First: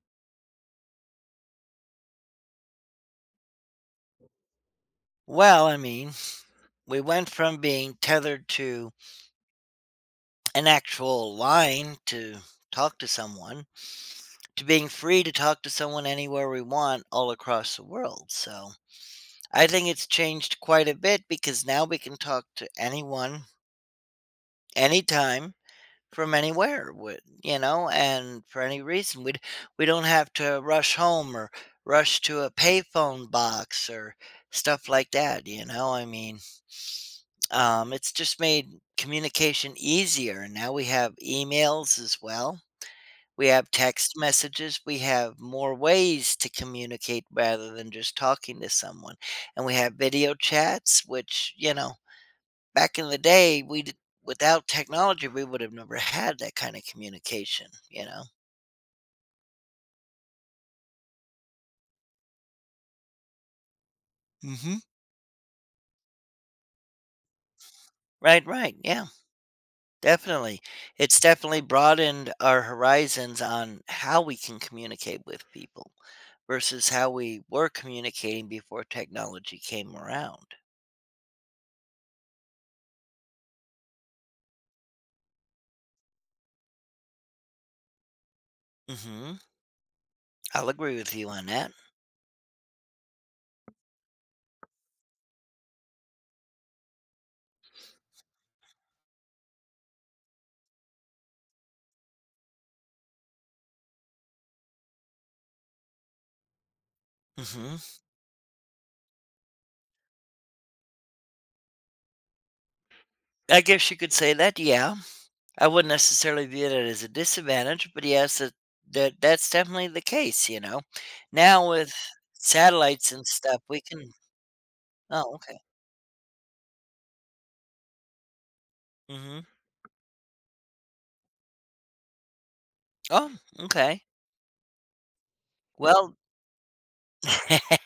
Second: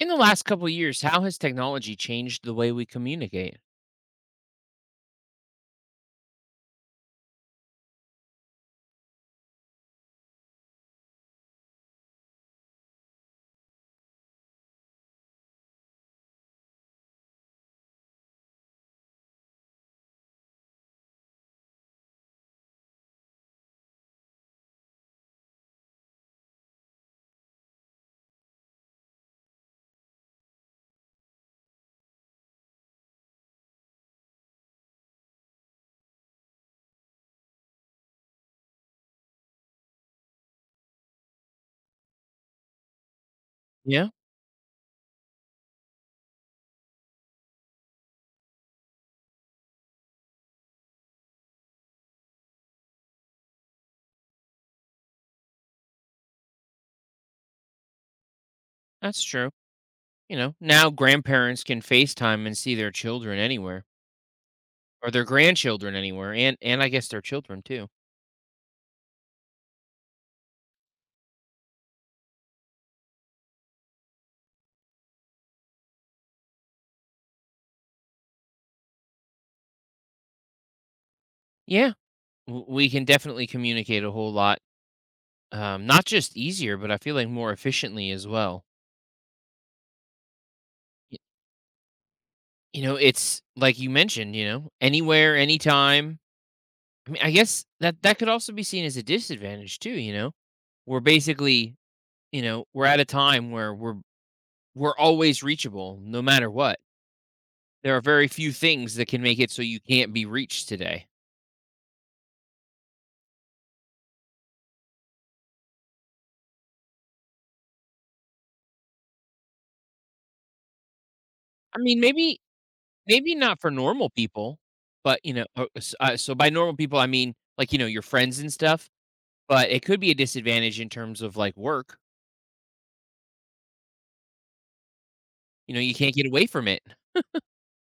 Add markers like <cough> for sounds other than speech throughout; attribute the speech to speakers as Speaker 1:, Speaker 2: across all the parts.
Speaker 1: In the last couple of years, how has technology changed the way we communicate?
Speaker 2: Well, I mean, we went from being tethered to an actual line to talk to someone to being free to talk to someone anywhere we want all across the world. So I think it's changed quite a bit because now we can talk to anyone, anytime, from anywhere, and for any reason. We don't have to rush home or rush to a payphone box or stuff like that, you know. It's just made communication easier, and now we have emails as well. We have
Speaker 1: Yeah,
Speaker 2: text messages. We have more ways to communicate rather than just talking to someone. And we have video chats, which, you know, back in the day, we did, without technology, we would have never had that kind of communication, you know?
Speaker 1: that's true. You know, now grandparents can FaceTime and see their children anywhere
Speaker 2: Hmm.
Speaker 1: or their grandchildren anywhere and I guess their children too.
Speaker 2: Right, right. Yeah. Definitely. It's definitely broadened our horizons on how we can communicate with people versus how we were communicating before technology came around.
Speaker 1: Yeah, we can definitely communicate a whole lot. Not just easier, but I feel like more efficiently as well.
Speaker 2: Hmm I'll agree with
Speaker 1: Y-
Speaker 2: you on that.
Speaker 1: You know, it's like you mentioned, you know, anywhere, anytime. I mean, I guess that could also be seen as a disadvantage too, We're basically, you know, we're at a time where we're always reachable no matter what.
Speaker 2: Hmm
Speaker 1: There are very few things that can make it so you can't be reached today.
Speaker 2: I guess you could say that, yeah. I wouldn't necessarily view that as a disadvantage, but yes, that that's definitely the case, you know. Now
Speaker 1: I
Speaker 2: with
Speaker 1: mean, maybe
Speaker 2: satellites and
Speaker 1: maybe not
Speaker 2: stuff,
Speaker 1: for
Speaker 2: we
Speaker 1: normal
Speaker 2: can.
Speaker 1: people, but
Speaker 2: Oh,
Speaker 1: you know,
Speaker 2: okay.
Speaker 1: so by normal people I mean like you know your friends and stuff.
Speaker 2: hmm
Speaker 1: But it could be a disadvantage in terms of like work.
Speaker 2: Oh, okay.
Speaker 1: You know, you can't
Speaker 2: Well,
Speaker 1: get away from it.
Speaker 2: <laughs>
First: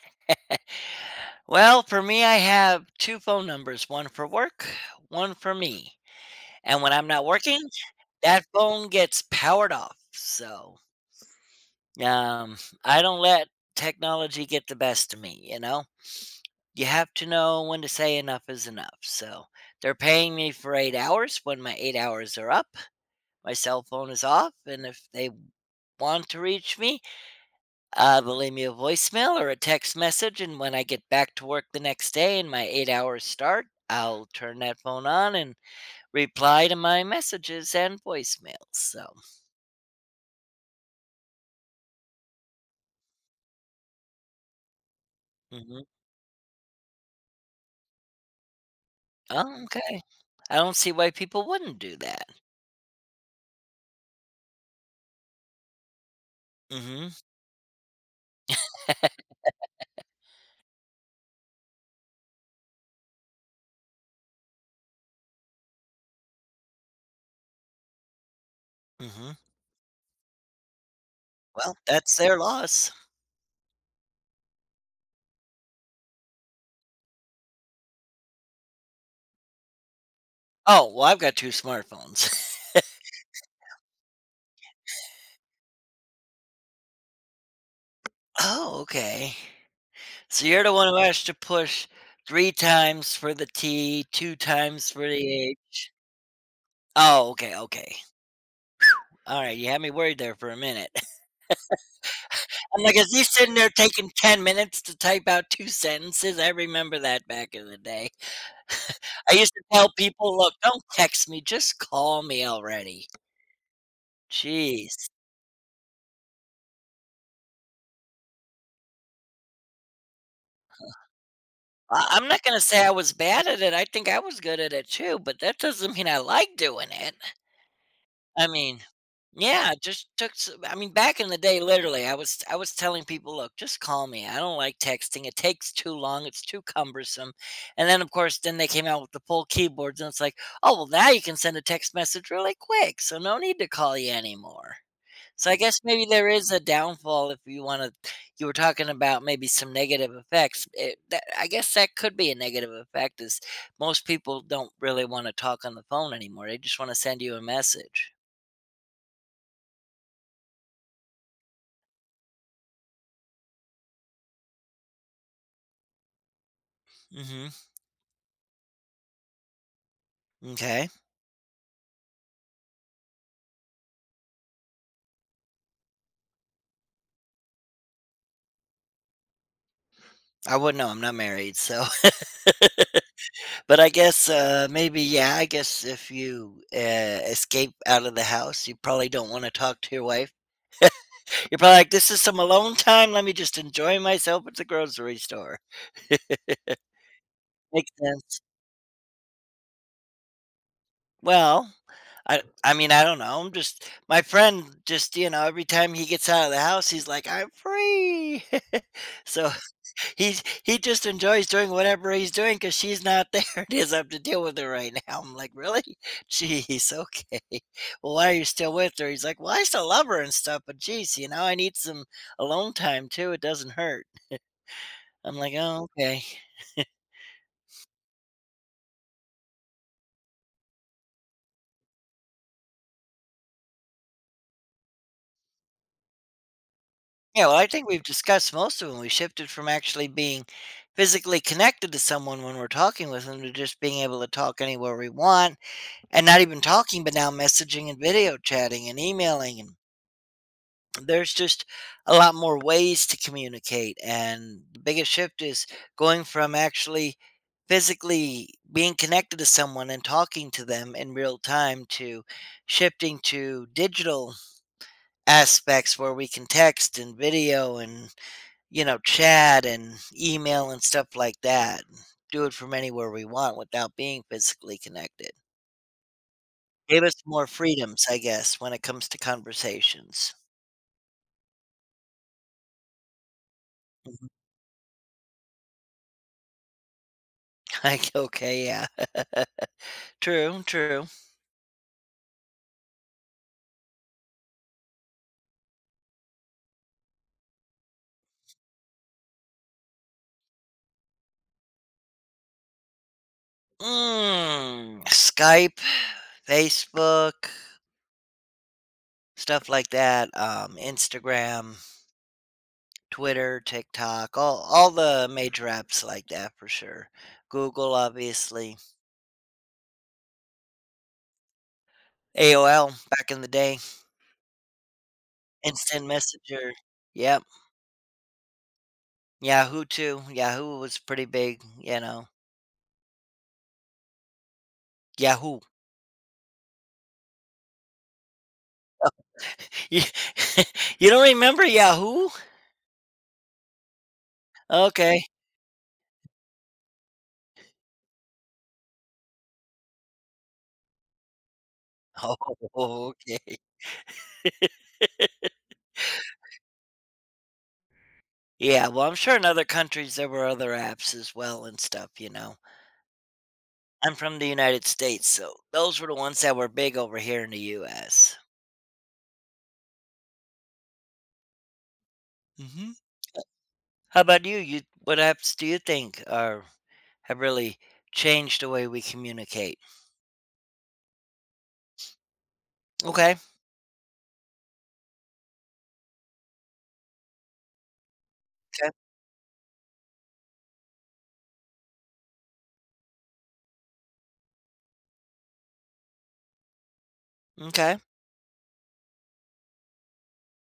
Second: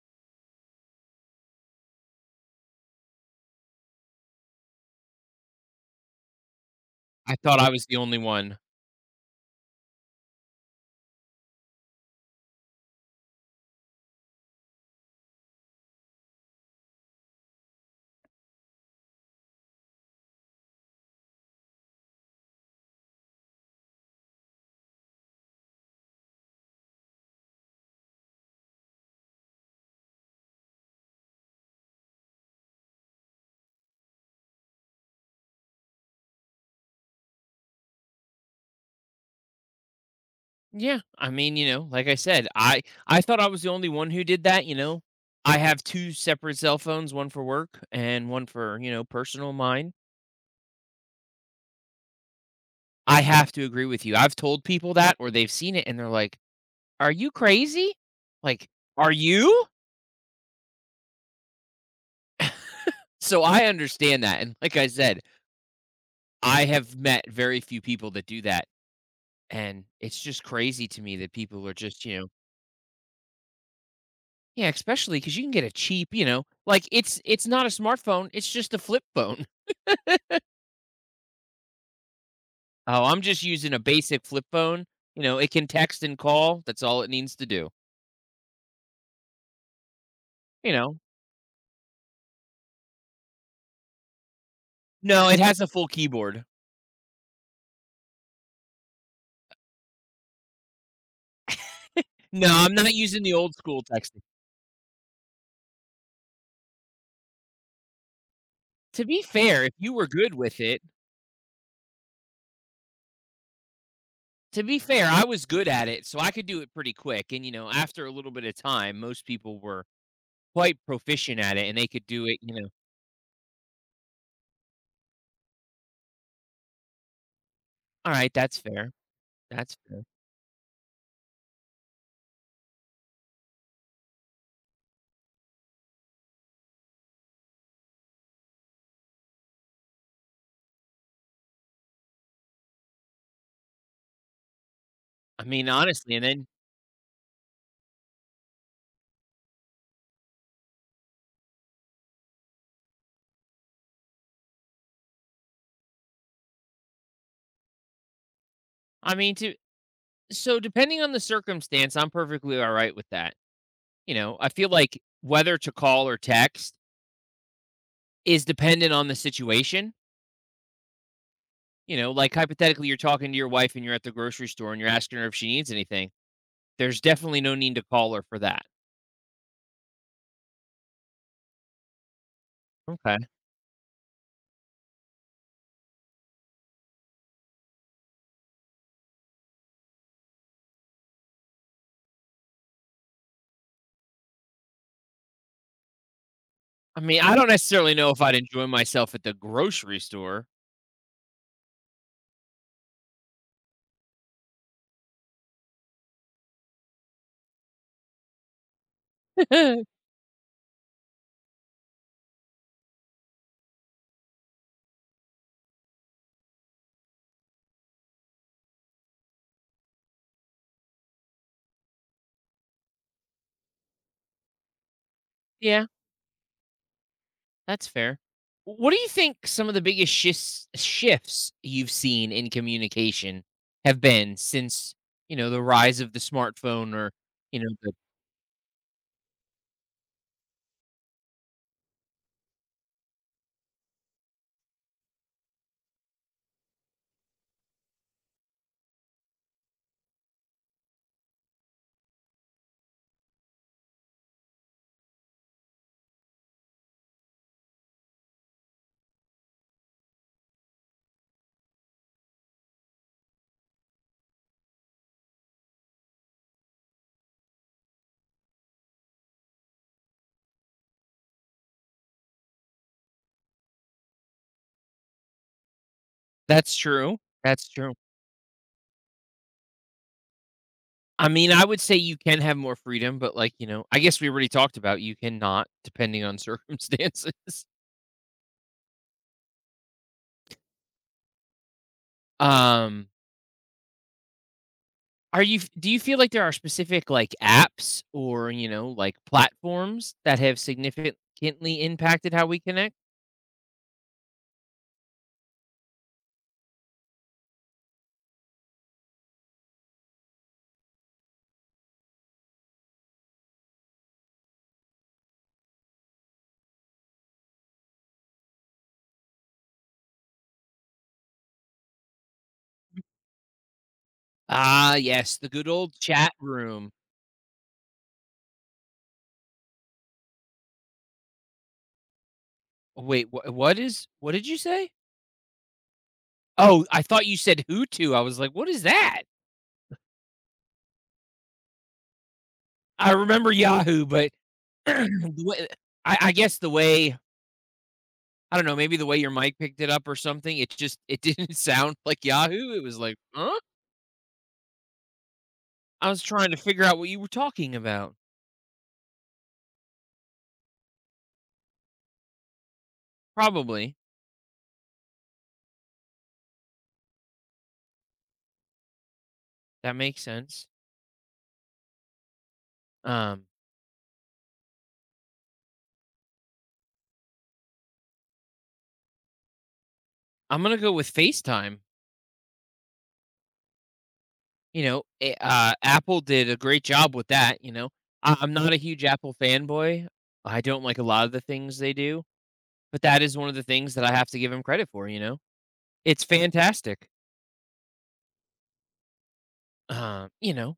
Speaker 2: Well, for me, I have two phone numbers, one for work, one for me. And when I'm not
Speaker 1: I thought I
Speaker 2: working,
Speaker 1: was the only
Speaker 2: that
Speaker 1: one.
Speaker 2: phone gets powered off. So um, I don't let technology get the best of me, you know? You have to know when to say enough is enough. So they're paying me for 8 hours. When my 8 hours are up, my cell phone is off. And if they want to reach me, they'll leave me a voicemail or a text message, and when I get back to work the next day and my 8 hours start, I'll turn that phone on and reply to my messages and voicemails. So,
Speaker 1: Yeah, I mean, you know, like I said, I thought I was the only one who did that. You know, I
Speaker 2: hmm
Speaker 1: have two separate cell phones, one for work and one for you know personal
Speaker 2: oh,
Speaker 1: mine.
Speaker 2: okay. I don't see why people wouldn't do that.
Speaker 1: I have to agree with you. I've told people that or they've seen it and they're like,
Speaker 2: Hmm
Speaker 1: "Are you crazy?" Like, "Are you?" So I understand that, and like I said, I have met very few people that do that,
Speaker 2: hmm
Speaker 1: and it's just crazy to me that
Speaker 2: <laughs>
Speaker 1: people are
Speaker 2: Well,
Speaker 1: just,
Speaker 2: that's
Speaker 1: you know.
Speaker 2: their loss.
Speaker 1: Yeah, especially because you can get a cheap, you know like, it's not a smartphone, it's just a flip phone. <laughs>
Speaker 2: Oh, well, I've got two smartphones.
Speaker 1: Oh, I'm just using a basic flip phone, you know, it can text and call, that's all it needs to do,
Speaker 2: <laughs> Oh, okay. So you're the
Speaker 1: you
Speaker 2: one who
Speaker 1: know?
Speaker 2: has to push three times for the T, two times for
Speaker 1: No, it
Speaker 2: the
Speaker 1: has a
Speaker 2: H.
Speaker 1: full keyboard.
Speaker 2: Oh, okay, okay. Alright, you had me worried there for a minute. <laughs>
Speaker 1: No, I'm
Speaker 2: I'm
Speaker 1: not
Speaker 2: like, is
Speaker 1: using
Speaker 2: he
Speaker 1: the
Speaker 2: sitting
Speaker 1: old
Speaker 2: there
Speaker 1: school
Speaker 2: taking
Speaker 1: texting.
Speaker 2: 10 minutes to type out 2 sentences? I remember that back in the day. <laughs>
Speaker 1: To be
Speaker 2: I used to
Speaker 1: fair, if
Speaker 2: tell
Speaker 1: you were good
Speaker 2: people, "Look,
Speaker 1: with it,
Speaker 2: don't text me, just call me already."
Speaker 1: to be
Speaker 2: Jeez.
Speaker 1: fair, I was good at it, so I could do it pretty quick, and, you know, after a little bit of time, most people were quite proficient at it, and they could
Speaker 2: I
Speaker 1: do
Speaker 2: I'm
Speaker 1: it,
Speaker 2: not
Speaker 1: you
Speaker 2: gonna
Speaker 1: know,
Speaker 2: say I was bad at it, I think I was good at it too, but that doesn't mean I like doing it.
Speaker 1: "Alright,
Speaker 2: I
Speaker 1: that's
Speaker 2: mean,
Speaker 1: fair,
Speaker 2: yeah,
Speaker 1: that's
Speaker 2: it
Speaker 1: fair."
Speaker 2: just took. S I mean, back in the day, literally, I was telling people, look, just call me. I don't like texting. It takes too long. It's too cumbersome. And then, of course, then they came out with the full keyboards, and it's like, oh well, now you can send a text message really quick, so no need to call you anymore.
Speaker 1: I
Speaker 2: So I
Speaker 1: mean,
Speaker 2: guess maybe
Speaker 1: honestly, and
Speaker 2: there
Speaker 1: then
Speaker 2: is a downfall if you want to. You were talking about maybe some negative effects. I guess that could be a negative effect. Is most people don't really want to talk on the phone anymore. They just want to send you a message.
Speaker 1: I mean, to so depending on the circumstance, I'm perfectly alright with that, you know? I feel like whether to call or text
Speaker 2: Mhm.
Speaker 1: is dependent on the situation,
Speaker 2: Okay.
Speaker 1: you know? Like, hypothetically, you're talking to your wife and you're at the grocery store and you're asking her if she needs anything, there's definitely no need to call her for that.
Speaker 2: I wouldn't know, I'm not married, so <laughs>
Speaker 1: Okay.
Speaker 2: but I guess, maybe, yeah, I guess if you, escape out of the house, you probably don't wanna talk to your wife. You're probably like, "This is some alone time, let me just enjoy myself at the grocery store." <laughs>
Speaker 1: I mean, I don't
Speaker 2: Makes
Speaker 1: necessarily know if I'd
Speaker 2: sense.
Speaker 1: enjoy myself at the grocery store.
Speaker 2: Well, I don't know, I'm just my friend just, you know, every time he gets out of the house, he's like, "I'm free." <laughs> So
Speaker 1: <laughs>
Speaker 2: He just enjoys doing whatever he's doing because she's not there, <laughs> and he doesn't have to deal with her right now. I'm like, "Really? <laughs> Jeez, okay. Well, why are you still with her?" He's like, "Well, I still love her and stuff, but jeez, you know, I need some alone time too. It doesn't hurt." I'm like, "Oh,
Speaker 1: Yeah,
Speaker 2: okay."
Speaker 1: that's fair. What do you think some of the biggest shifts you've seen in communication have been since, you know, the rise of the smartphone or,
Speaker 2: Yeah, well,
Speaker 1: you
Speaker 2: I
Speaker 1: know,
Speaker 2: think we've discussed most of them. We shifted from actually being physically connected to someone when we're talking with them to just being able to talk anywhere we want and not even talking, but now messaging and video chatting and emailing and there's just a lot more ways to communicate, and the biggest shift is going from actually physically being connected to someone and talking to them in real time to shifting to digital aspects where we can text and video and you know chat and email and stuff like that, do it from anywhere we want without being physically connected.
Speaker 1: that's
Speaker 2: Gave us
Speaker 1: true.
Speaker 2: more
Speaker 1: That's true.
Speaker 2: freedoms, I guess, when it comes to conversations.
Speaker 1: I mean, I would say you can have more freedom, but like, you know, I guess
Speaker 2: Mhm.
Speaker 1: we already talked about you cannot depending on <laughs> circumstances.
Speaker 2: <laughs> Like okay, yeah. True, true.
Speaker 1: Um Are you f do you feel like there are specific, like, apps or, you know, like, platforms that have significantly impacted how we connect?
Speaker 2: Mm, Skype, Facebook, stuff like that. Instagram, Twitter, TikTok, all the major apps like that for sure. Google, obviously. AOL back in the day,
Speaker 1: Ah, yes, the good old
Speaker 2: instant
Speaker 1: chat
Speaker 2: messenger.
Speaker 1: room.
Speaker 2: Yep. Yahoo too. Yahoo was pretty big. You know.
Speaker 1: Wait, what is what did you say?
Speaker 2: Yahoo.
Speaker 1: Oh, I thought you said Hutu. I was like, "What is that?"
Speaker 2: <laughs> You <laughs> you don't remember Yahoo?
Speaker 1: I remember Yahoo, but <clears throat>
Speaker 2: Okay. <laughs>
Speaker 1: the way I guess the way I don't know, maybe the way your mic picked it up or something, it just it didn't <laughs> sound like Yahoo. It was
Speaker 2: Oh,
Speaker 1: like,
Speaker 2: okay.
Speaker 1: "Huh?" I was trying to figure out what you were talking about.
Speaker 2: Yeah, well, I'm sure in other countries there were other apps as well and stuff, you know.
Speaker 1: Probably.
Speaker 2: I'm from the United States, so those were the ones that were big over here in the US.
Speaker 1: That makes sense.
Speaker 2: Mhm.
Speaker 1: Um,
Speaker 2: How about you? What apps do you think are have really changed the way we communicate?
Speaker 1: I'm gonna go with FaceTime.
Speaker 2: Okay.
Speaker 1: You know, Apple did a great job with that. You know, I'm not a
Speaker 2: Okay.
Speaker 1: huge Apple fanboy. I don't like a lot of the things they do, but that is one of the things that I have to give them credit for. You know, it's fantastic.
Speaker 2: Okay.
Speaker 1: You know,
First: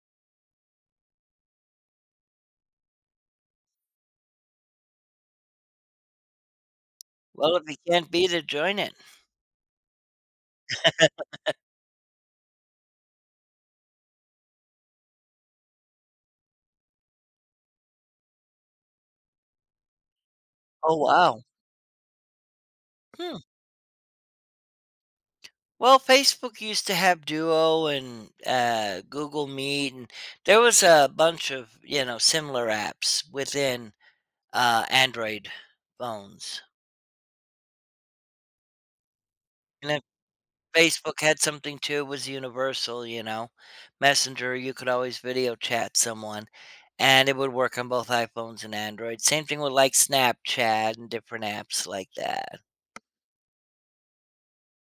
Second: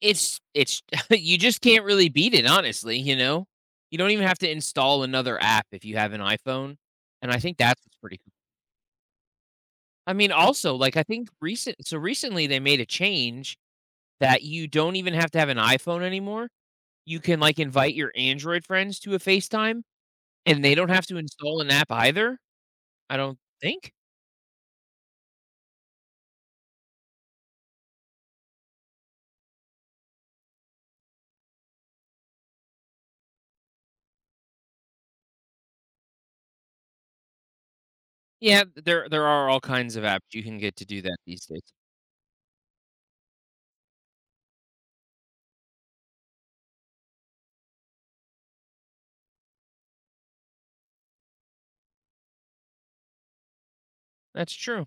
Speaker 1: it's <laughs> you just can't really beat it, honestly. You know, you don't even have to install another app if you have an iPhone, and I
Speaker 2: Well,
Speaker 1: think
Speaker 2: if you
Speaker 1: that's what's
Speaker 2: can't
Speaker 1: pretty
Speaker 2: beat
Speaker 1: cool.
Speaker 2: it, join it.
Speaker 1: I mean, also, like I think recent so recently they made a change that you don't even have to have an iPhone anymore. You can, like, invite your Android friends to a FaceTime, and they don't
Speaker 2: Oh,
Speaker 1: have to
Speaker 2: wow.
Speaker 1: install an app either, I
Speaker 2: Hmm.
Speaker 1: don't think?
Speaker 2: Well, Facebook used to have Duo and Google Meet, and there was a bunch of you know similar apps within Android phones.
Speaker 1: Yeah, there are all
Speaker 2: And
Speaker 1: kinds
Speaker 2: then
Speaker 1: of apps you can get to do that
Speaker 2: Facebook had
Speaker 1: these days.
Speaker 2: something too, it was universal, you know. Messenger, you could always video chat someone, and it would work on both iPhones and Android. Same thing with like Snapchat and different apps like that.
Speaker 1: That's true.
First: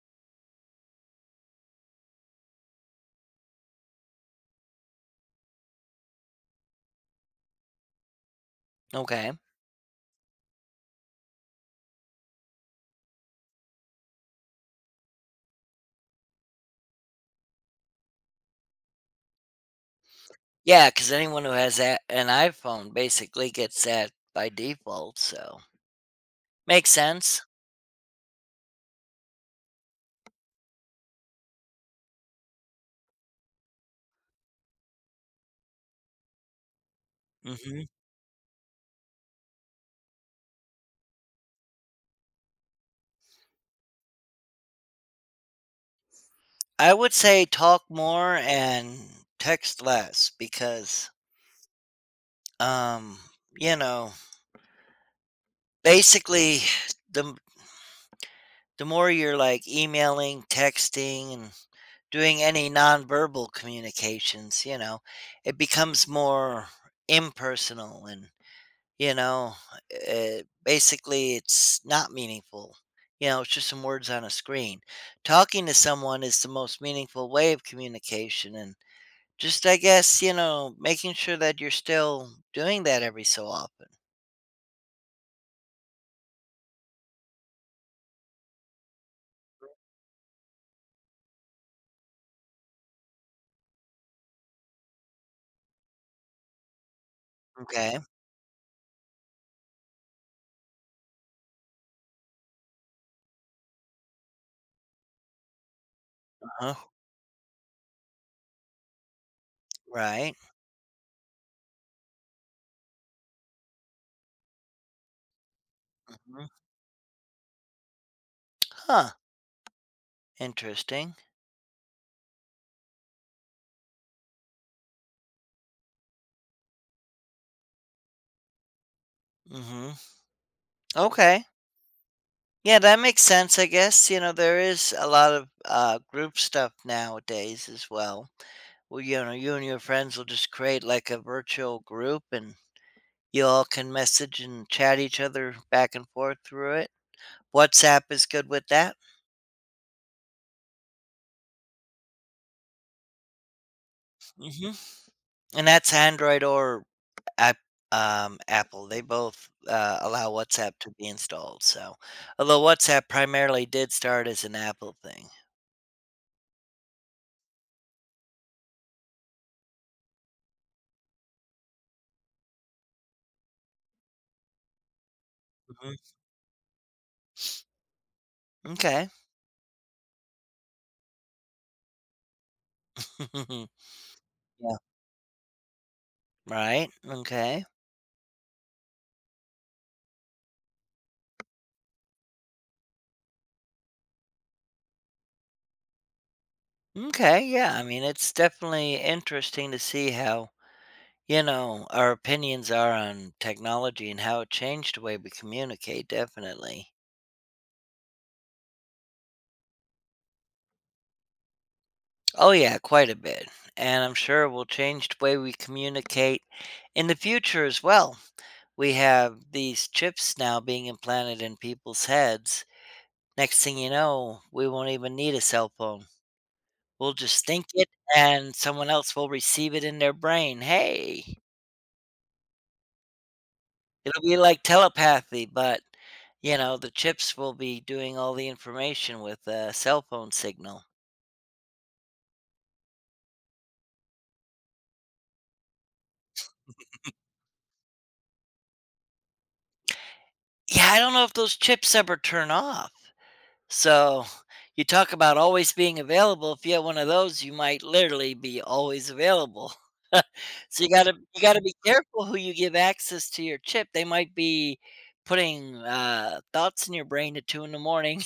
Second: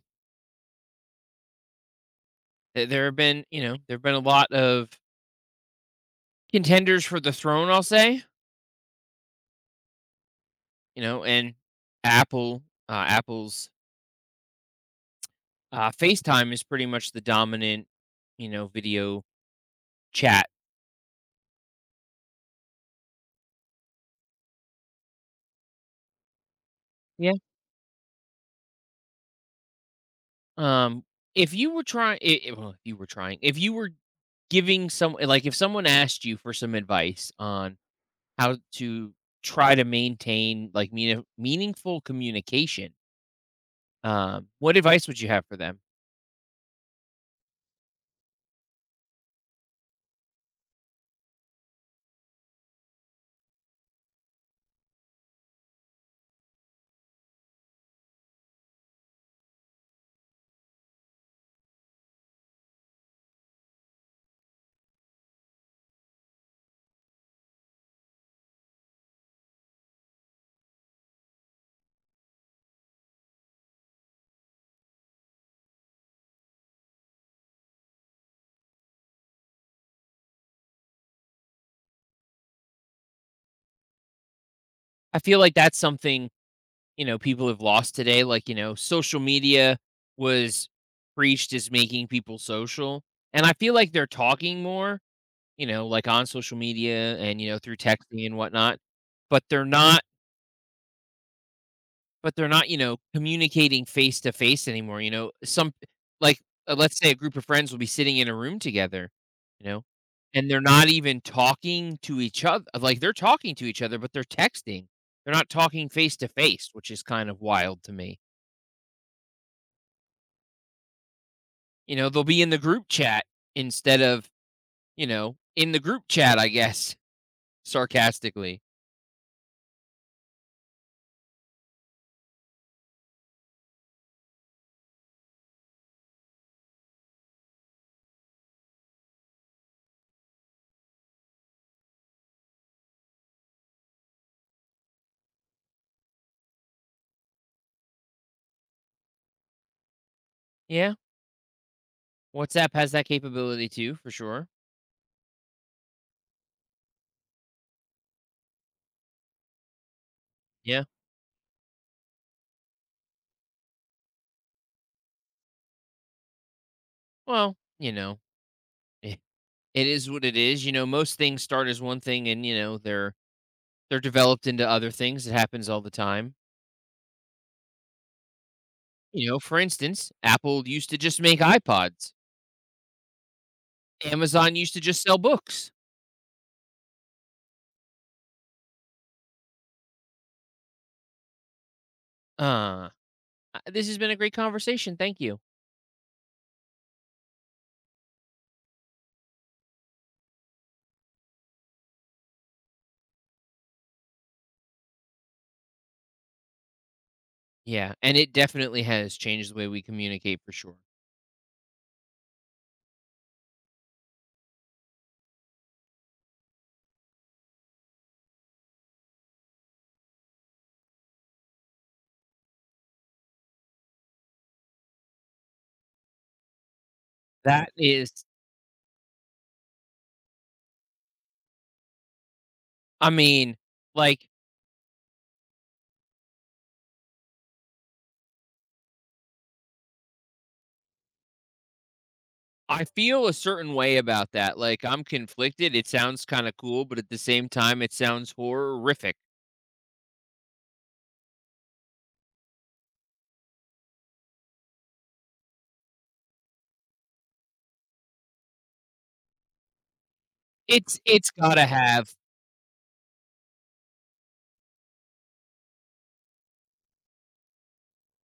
Speaker 1: Th There have been, you know, there have been a lot of contenders for the throne, I'll say,
Speaker 2: Okay.
Speaker 1: you know, and Apple, Apple's, FaceTime is pretty much the dominant, you know, video chat.
Speaker 2: Yeah, because anyone who has an iPhone basically gets that by default. So makes
Speaker 1: Yeah.
Speaker 2: sense.
Speaker 1: Um, if you were trying, well, if you were giving some like if someone asked you for some advice on
Speaker 2: Hmm
Speaker 1: how to try to maintain like meaningful communication, what advice would you have for them?
Speaker 2: I would say talk more and text less because, um, you know, basically, the the more you're, like, emailing, texting, and doing any nonverbal communications, you know, it becomes more impersonal and, you know, basically, it's not meaningful. You know, it's just some words on a screen. Talking to someone is the most meaningful way of communication, and just, I guess, you know, making sure that you're still doing that every so often.
Speaker 1: I feel like that's something you know people have lost today. Like you know, social media was preached as making people social, and I feel like they're talking more. You know, like on social media and you know through
Speaker 2: Okay.
Speaker 1: texting and whatnot, but they're not But they're not, you know, communicating face to face anymore, you know? Some like,
Speaker 2: Uh-huh.
Speaker 1: let's say a group of friends will be sitting in a room together, you know,
Speaker 2: Right.
Speaker 1: and they're not even talking to each other. Like, they're talking to each other, but they're texting. They're not talking face to
Speaker 2: Mhm.
Speaker 1: face, which is kind of wild to me.
Speaker 2: Huh. Interesting.
Speaker 1: You know, they'll be in the group chat instead of, you know, in the group chat, I guess, <laughs> sarcastically.
Speaker 2: Mhm. Okay. Yeah, that makes sense, I guess. You know, there is a lot of group stuff nowadays as well. Well, you know, you and your friends will just create like a virtual group, and you all can message and chat each other back and forth through it. WhatsApp is good with that.
Speaker 1: Yeah. WhatsApp has that capability too, for sure.
Speaker 2: Hmm And that's Android or app, Apple. They both allow WhatsApp
Speaker 1: Yeah.
Speaker 2: to be installed. So, although WhatsApp primarily did start as an Apple thing.
Speaker 1: Well, you know. <laughs> It is what it is, you know, most things start as one thing and, you know, they're developed into other things, it happens all the
Speaker 2: Hmm
Speaker 1: time.
Speaker 2: Okay.
Speaker 1: You know, for instance, Apple used to just make iPods.
Speaker 2: <laughs>
Speaker 1: Amazon used
Speaker 2: Yeah.
Speaker 1: to just sell books.
Speaker 2: Right. Okay.
Speaker 1: Uh, this has been a great conversation, thank you.
Speaker 2: Okay. Yeah. I mean, it's definitely interesting to see how, you know, our opinions are on technology and how it changed the way we communicate, definitely.
Speaker 1: Yeah, and it definitely has changed the way we communicate for sure.
Speaker 2: Oh, yeah, quite a bit. And I'm sure it will change the way we communicate in the future as well. We have these chips now being implanted in people's heads. Next thing you know, we won't even need a cell phone. We'll just think
Speaker 1: That
Speaker 2: it,
Speaker 1: is
Speaker 2: and someone else will receive it in their brain. Hey.
Speaker 1: I mean,
Speaker 2: It'll
Speaker 1: like,
Speaker 2: be like telepathy, but, you know, the chips will be doing all the information with a cell phone signal.
Speaker 1: I feel a certain way about that, like, I'm conflicted, it sounds kinda cool, but at the same time, it sounds horrific.
Speaker 2: Yeah, I don't know if those chips ever turn off. So, you talk about always being available, if you have one of those, you might literally be always available. <laughs> So, you gotta
Speaker 1: It's
Speaker 2: you gotta
Speaker 1: gotta
Speaker 2: be
Speaker 1: have
Speaker 2: careful who you give access to your chip. They might be putting, thoughts in your brain at 2 in the morning.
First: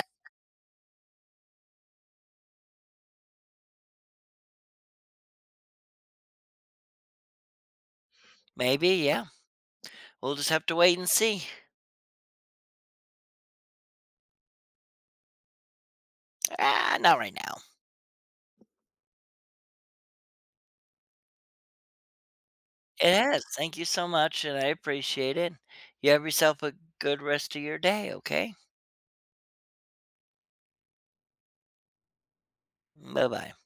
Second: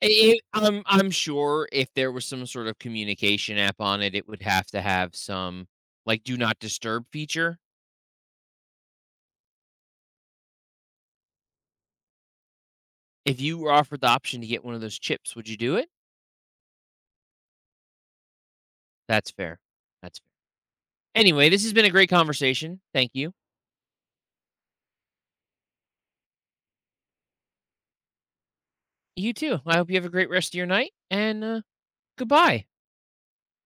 Speaker 1: It I'm sure if there was some sort of communication app on it, it would have to have some, like, do not disturb feature.
Speaker 2: <laughs> Maybe, yeah. We'll just have to wait and see.
Speaker 1: If you were offered the option to get one of those chips, would you do it?
Speaker 2: Ah, not right now.
Speaker 1: That's fair. That's fair. Anyway, this has been a great conversation. Thank
Speaker 2: It
Speaker 1: you.
Speaker 2: has. Thank you so much, and I appreciate it. You have yourself a good rest of your day, okay?
Speaker 1: You too. I hope you have a great rest of your night, and, goodbye.
Speaker 2: Bye bye.